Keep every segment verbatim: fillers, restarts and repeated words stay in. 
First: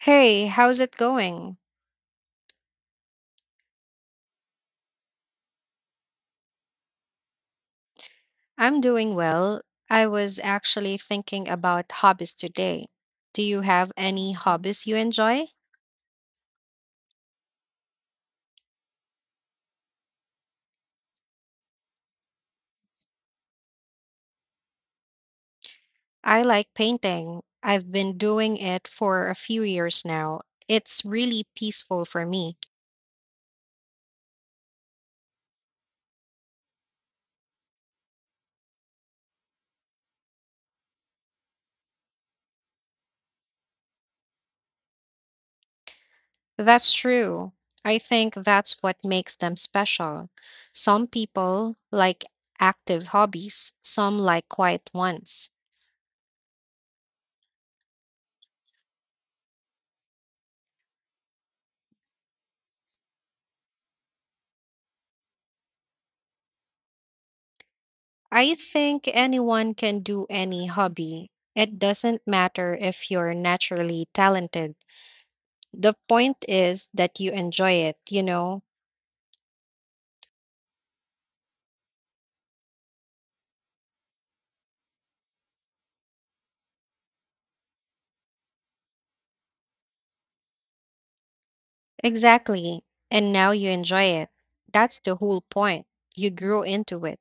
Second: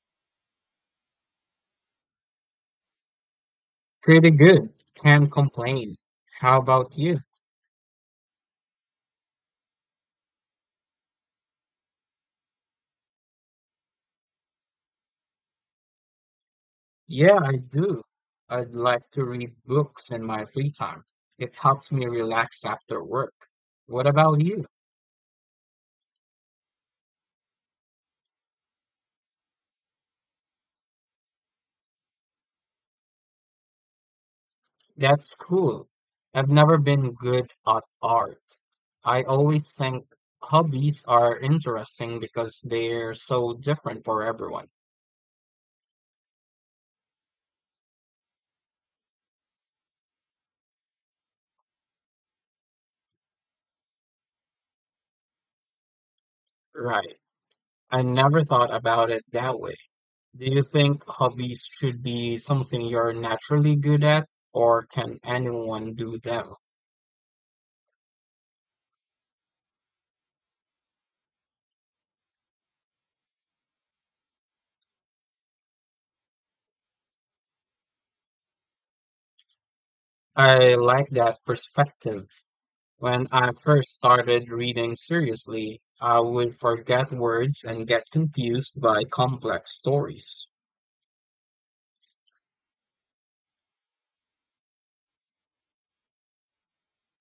Hey, how's it going? Pretty good. Can't complain. How about you? I'm doing well. I was actually thinking about hobbies today. Do you have any hobbies you enjoy? Yeah, I do. I'd like to read books in my free time. It helps me relax after work. What about you? I like painting. I've been doing it for a few years now. It's really peaceful for me. That's cool. I've never been good at art. I always think hobbies are interesting because they're so different for everyone. That's true. I think that's what makes them special. Some people like active hobbies, some like quiet ones. Right. I never thought about it that way. Do you think hobbies should be something you're naturally good at, or can anyone do them? I think anyone can do any hobby. It doesn't matter if you're naturally talented. The point is that you enjoy it, you know? I like that perspective. When I first started reading seriously, I would forget words and get confused by complex stories. Exactly. And now you enjoy it. That's the whole point. You grew into it.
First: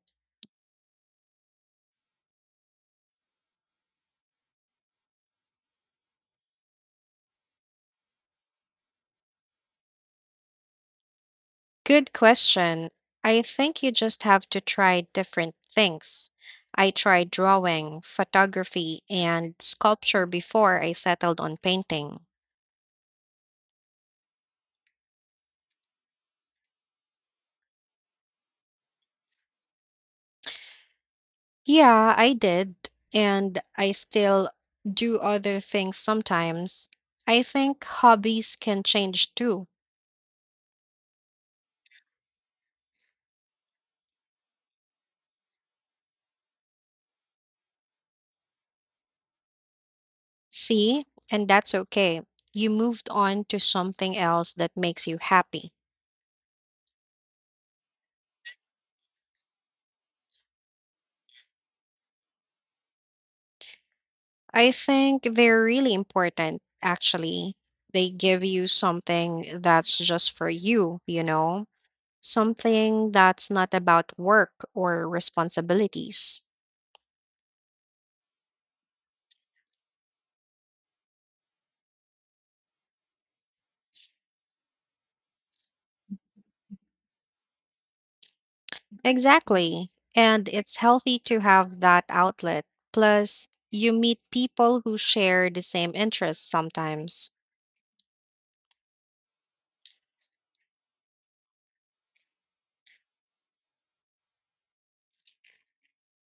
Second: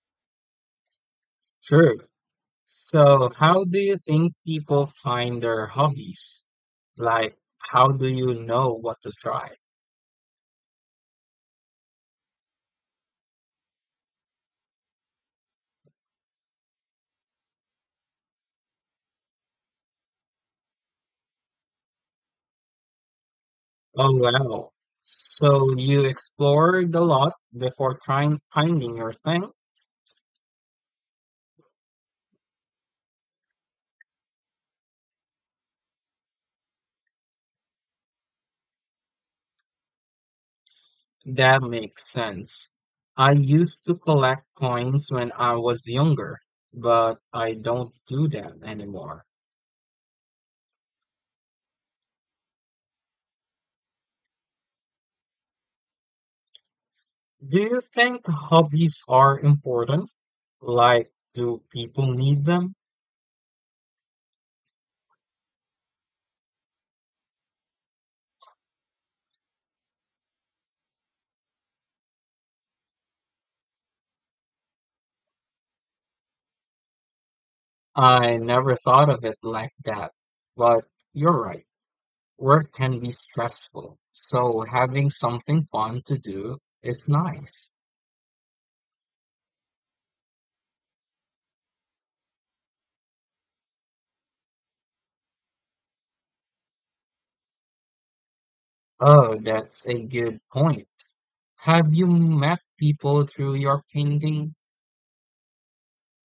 True. So, how do you think people find their hobbies? Like, how do you know what to try? Good question. I think you just have to try different things. I tried drawing, photography, and sculpture before I settled on painting. Oh, wow. So, you explored a lot before trying finding your thing? Yeah, I did. And I still do other things sometimes. I think hobbies can change too. That makes sense. I used to collect coins when I was younger, but I don't do that anymore. See? And that's okay. You moved on to something else that makes you happy. Do you think hobbies are important? Like, do people need them? I think they're really important, actually. They give you something that's just for you, you know? Something that's not about work or responsibilities. I never thought of it like that, but you're right. Work can be stressful, so having something fun to do is nice. Exactly. And it's healthy to have that outlet. Plus, you meet people who share the same interests sometimes. Oh, that's a good point. Have you met people through your painting?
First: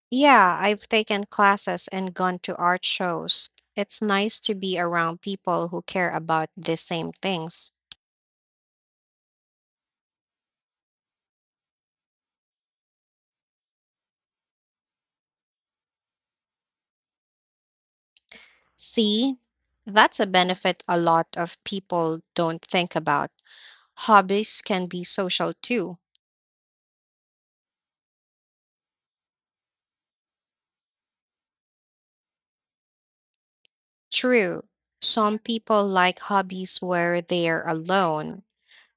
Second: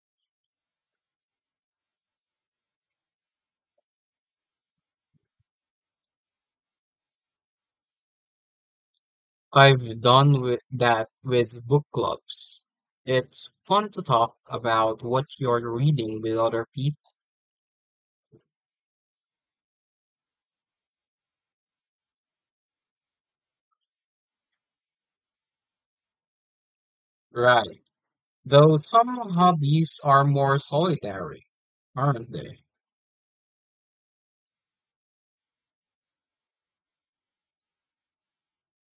Yeah, I've taken classes and gone to art shows. It's nice to be around people who care about the same things. I've done with that with book clubs. It's fun to talk about what you're reading with other people. See, that's a benefit a lot of people don't think about. Hobbies can be social too. Right. Though some hobbies are more solitary, aren't they? True. Some people like hobbies where they're alone,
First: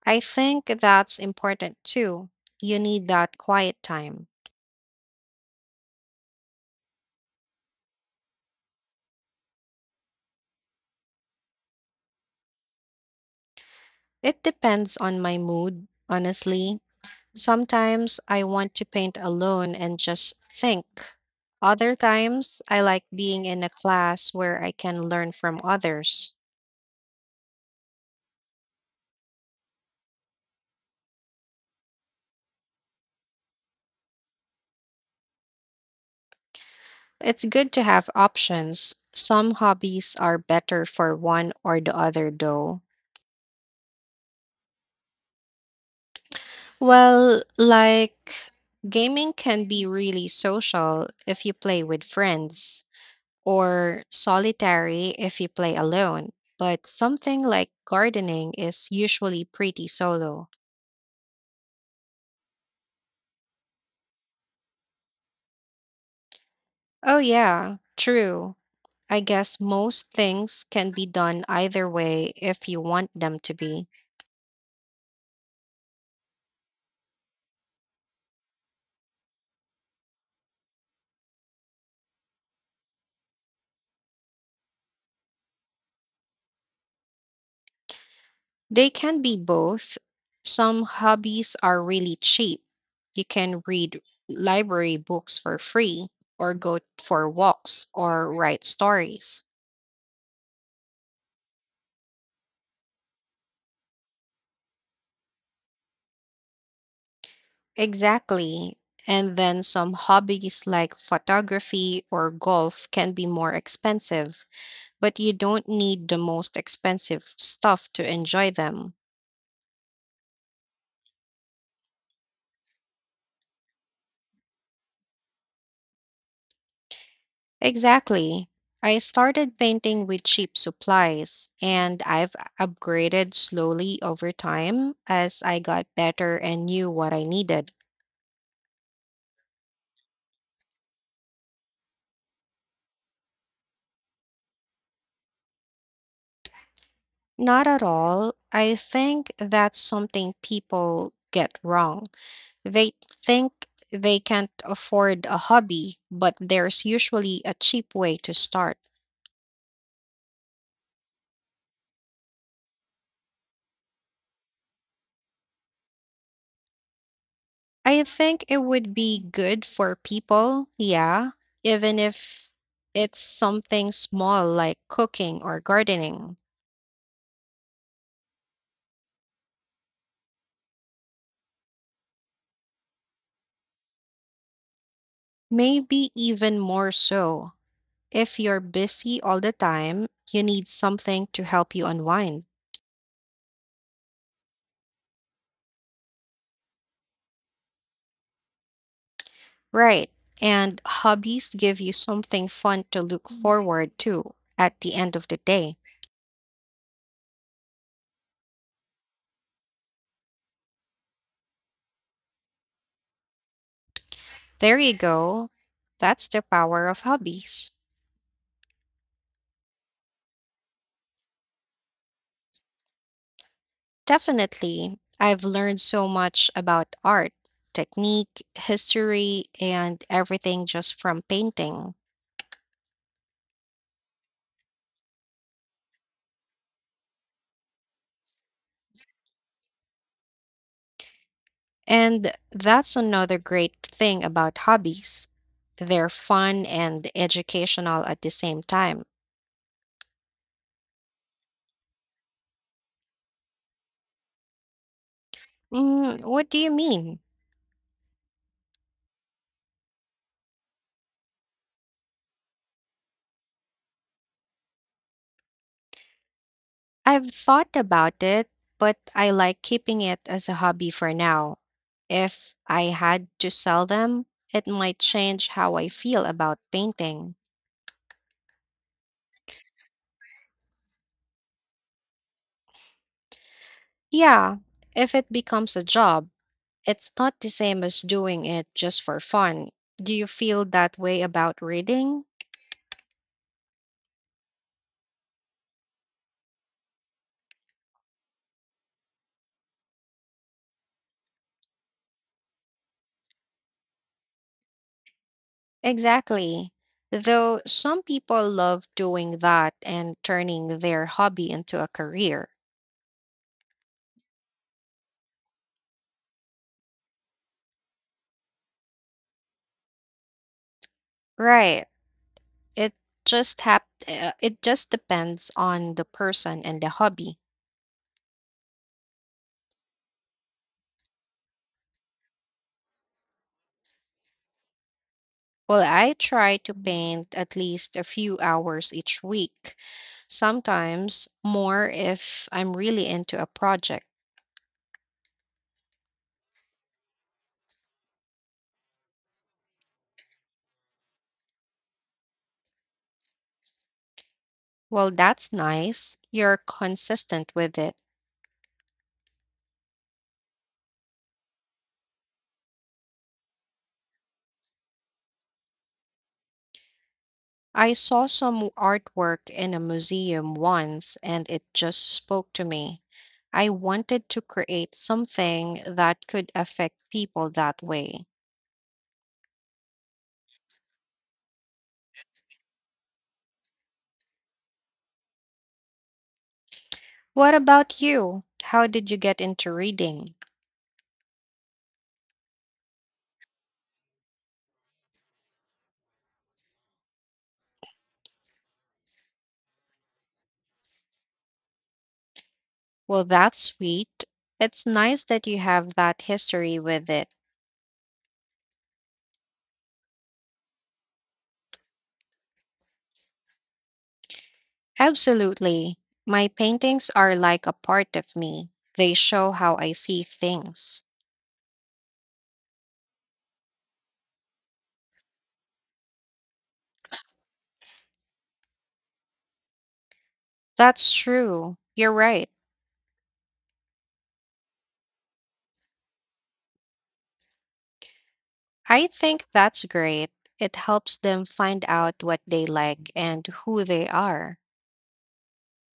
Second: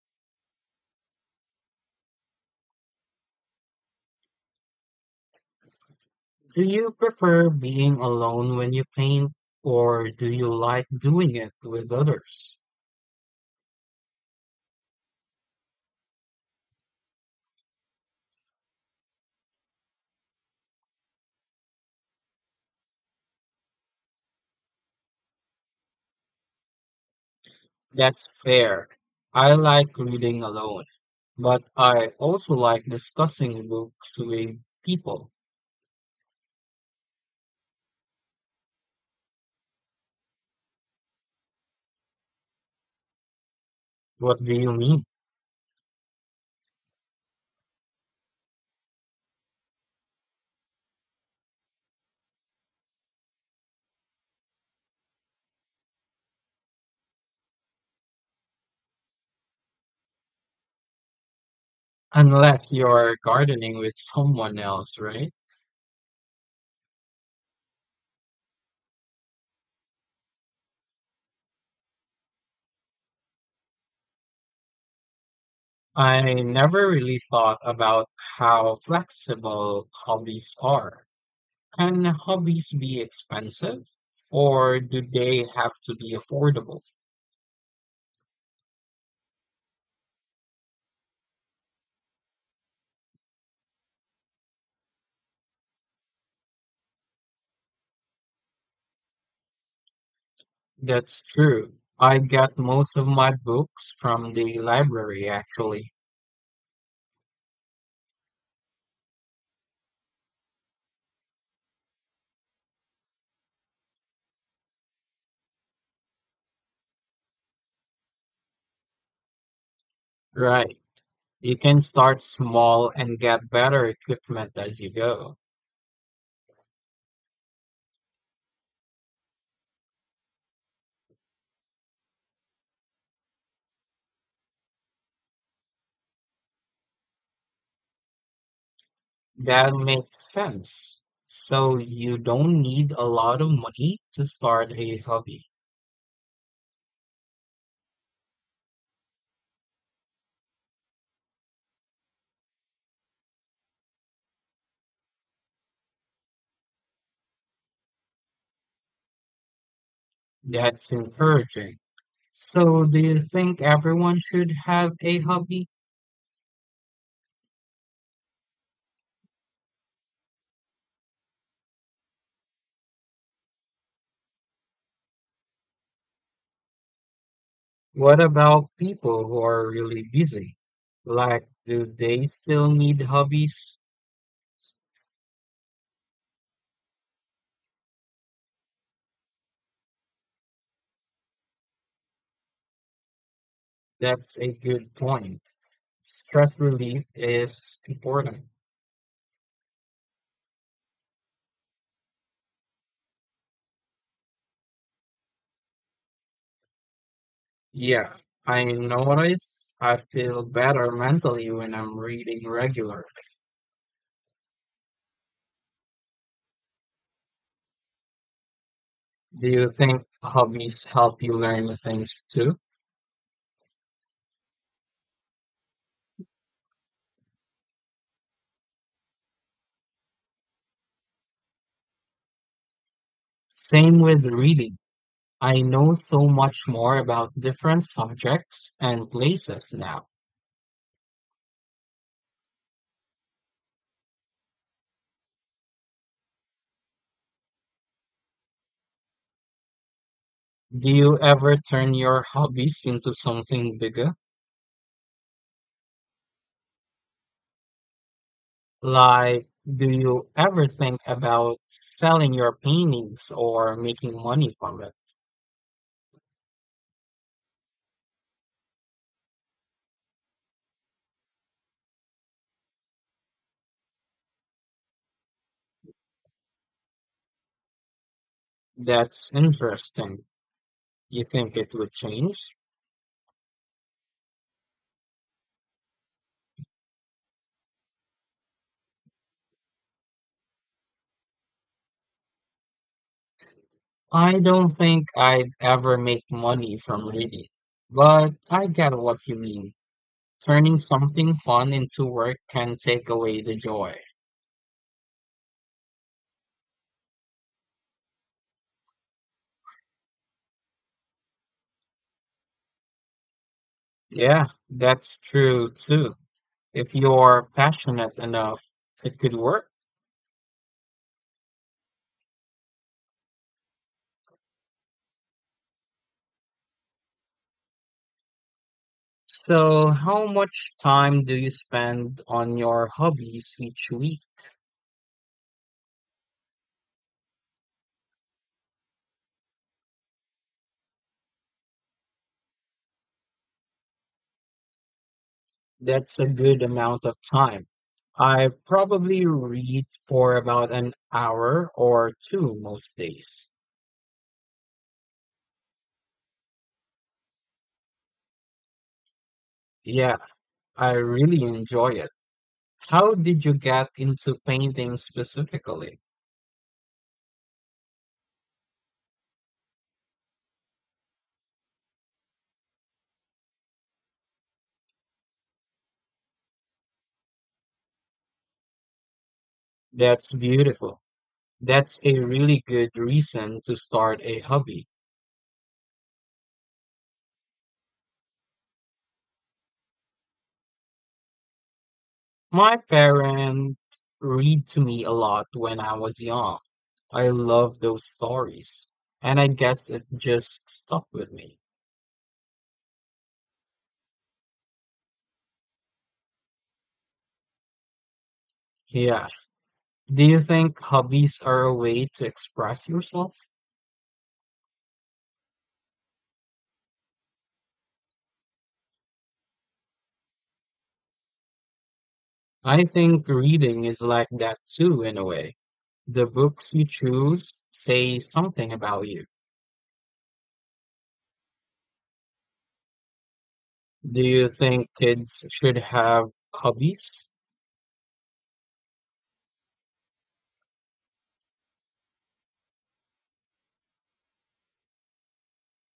I think that's important too. You need that quiet time. Do you prefer being alone when you paint, or do you like doing it with others? It depends on my mood, honestly. Sometimes I want to paint alone and just think. Other times, I like being in a class where I can learn from others. That's fair. I like reading alone, but I also like discussing books with people. It's good to have options. Some hobbies are better for one or the other, though. What do you mean? Well, like gaming can be really social if you play with friends, or solitary if you play alone, but something like gardening is usually pretty solo. Unless you're gardening with someone else, right? Oh, yeah, true. I guess most things can be done either way if you want them to be. I never really thought about how flexible hobbies are. Can hobbies be expensive or do they have to be affordable? They can be both. Some hobbies are really cheap. You can read library books for free, or go for walks, or write stories. That's true. I get most of my books from the library, actually. Exactly. And then some hobbies like photography or golf can be more expensive, but you don't need the most expensive stuff to enjoy them. Right. You can start small and get better equipment as you go. Exactly. I started painting with cheap supplies, and I've upgraded slowly over time as I got better and knew what I needed. That makes sense. So you don't need a lot of money to start a hobby. Not at all. I think that's something people get wrong. They think they can't afford a hobby, but there's usually a cheap way to start. That's encouraging. So do you think everyone should have a hobby? I think it would be good for people, yeah, even if it's something small like cooking or gardening. What about people who are really busy? Like, do they still need hobbies? Maybe even more so. If you're busy all the time, you need something to help you unwind. That's a good point. Stress relief is important. Right. And hobbies give you something fun to look forward to at the end of the day. Yeah, I notice I feel better mentally when I'm reading regularly. There you go. That's the power of hobbies. Do you think hobbies help you learn things too? Definitely. I've learned so much about art, technique, history, and everything just from painting. Same with reading. I know so much more about different subjects and places now. And that's another great thing about hobbies. They're fun and educational at the same time. Do you ever turn your hobbies into something bigger? Mm, what do you mean? Like, do you ever think about selling your paintings or making money from it? I've thought about it, but I like keeping it as a hobby for now. If I had to sell them, it might change how I feel about painting. That's interesting. You think it would change? Yeah, if it becomes a job, it's not the same as doing it just for fun. Do you feel that way about reading? I don't think I'd ever make money from reading, but I get what you mean. Turning something fun into work can take away the joy. Exactly. Though some people love doing that and turning their hobby into a career. Yeah, that's true too. If you're passionate enough, it could work. Right. It just hap- uh, it just depends on the person and the hobby. So, how much time do you spend on your hobbies each week? Well, I try to paint at least a few hours each week, sometimes more if I'm really into a project. That's a good amount of time. I probably read for about an hour or two most days. Well, that's nice. You're consistent with it. Yeah, I really enjoy it. How did you get into painting specifically? I saw some artwork in a museum once and it just spoke to me. I wanted to create something that could affect people that way. That's beautiful. That's a really good reason to start a hobby. What about you? How did you get into reading? My parents read to me a lot when I was young. I love those stories. And I guess it just stuck with me. Well, that's sweet. It's nice that you have that history with it. Yeah. Do you think hobbies are a way to express yourself? Absolutely. My paintings are like a part of me, they show how I see things. I think reading is like that too, in a way. The books you choose say something about you. That's true. You're right. Do you think kids should have hobbies? I think that's great. It helps them find out what they like and who they are.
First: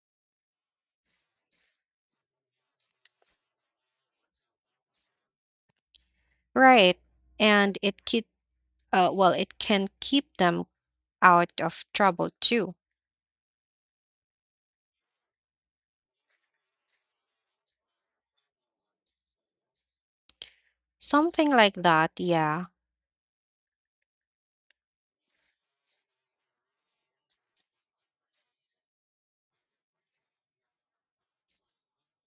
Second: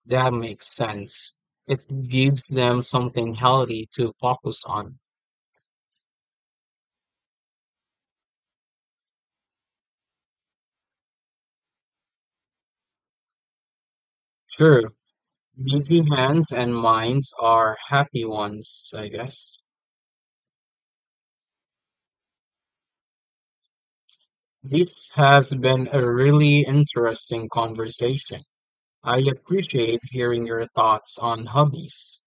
That makes sense. It gives them something healthy to focus on. Right. And it keep, uh, well, it can keep them out of trouble too. Sure, busy hands and minds are happy ones, I guess. Something like that, yeah. This has been a really interesting conversation. I appreciate hearing your thoughts on hobbies.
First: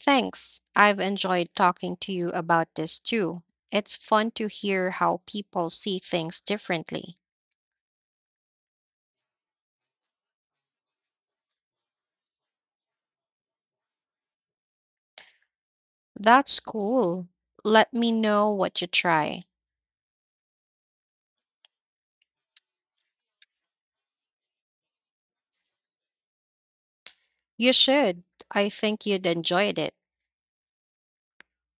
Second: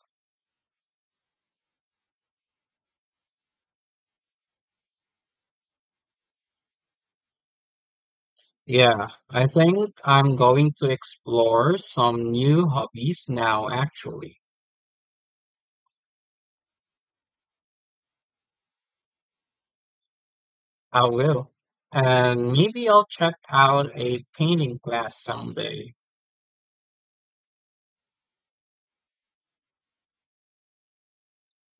Thanks. I've enjoyed talking to you about this too. It's fun to hear how people see things differently. Yeah, I think I'm going to explore some new hobbies now, actually. That's cool. Let me know what you try. I will. And maybe I'll check out a painting class someday. You should. I think you'd enjoyed it.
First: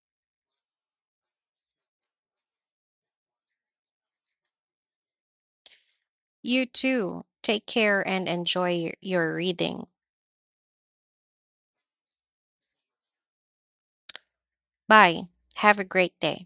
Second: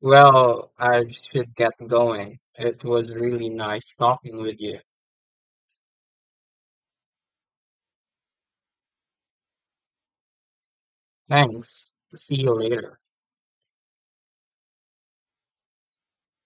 Well, I should get going. It was really nice talking with you. You too. Take care and enjoy your your reading. Thanks. See you later. Bye. Have a great day.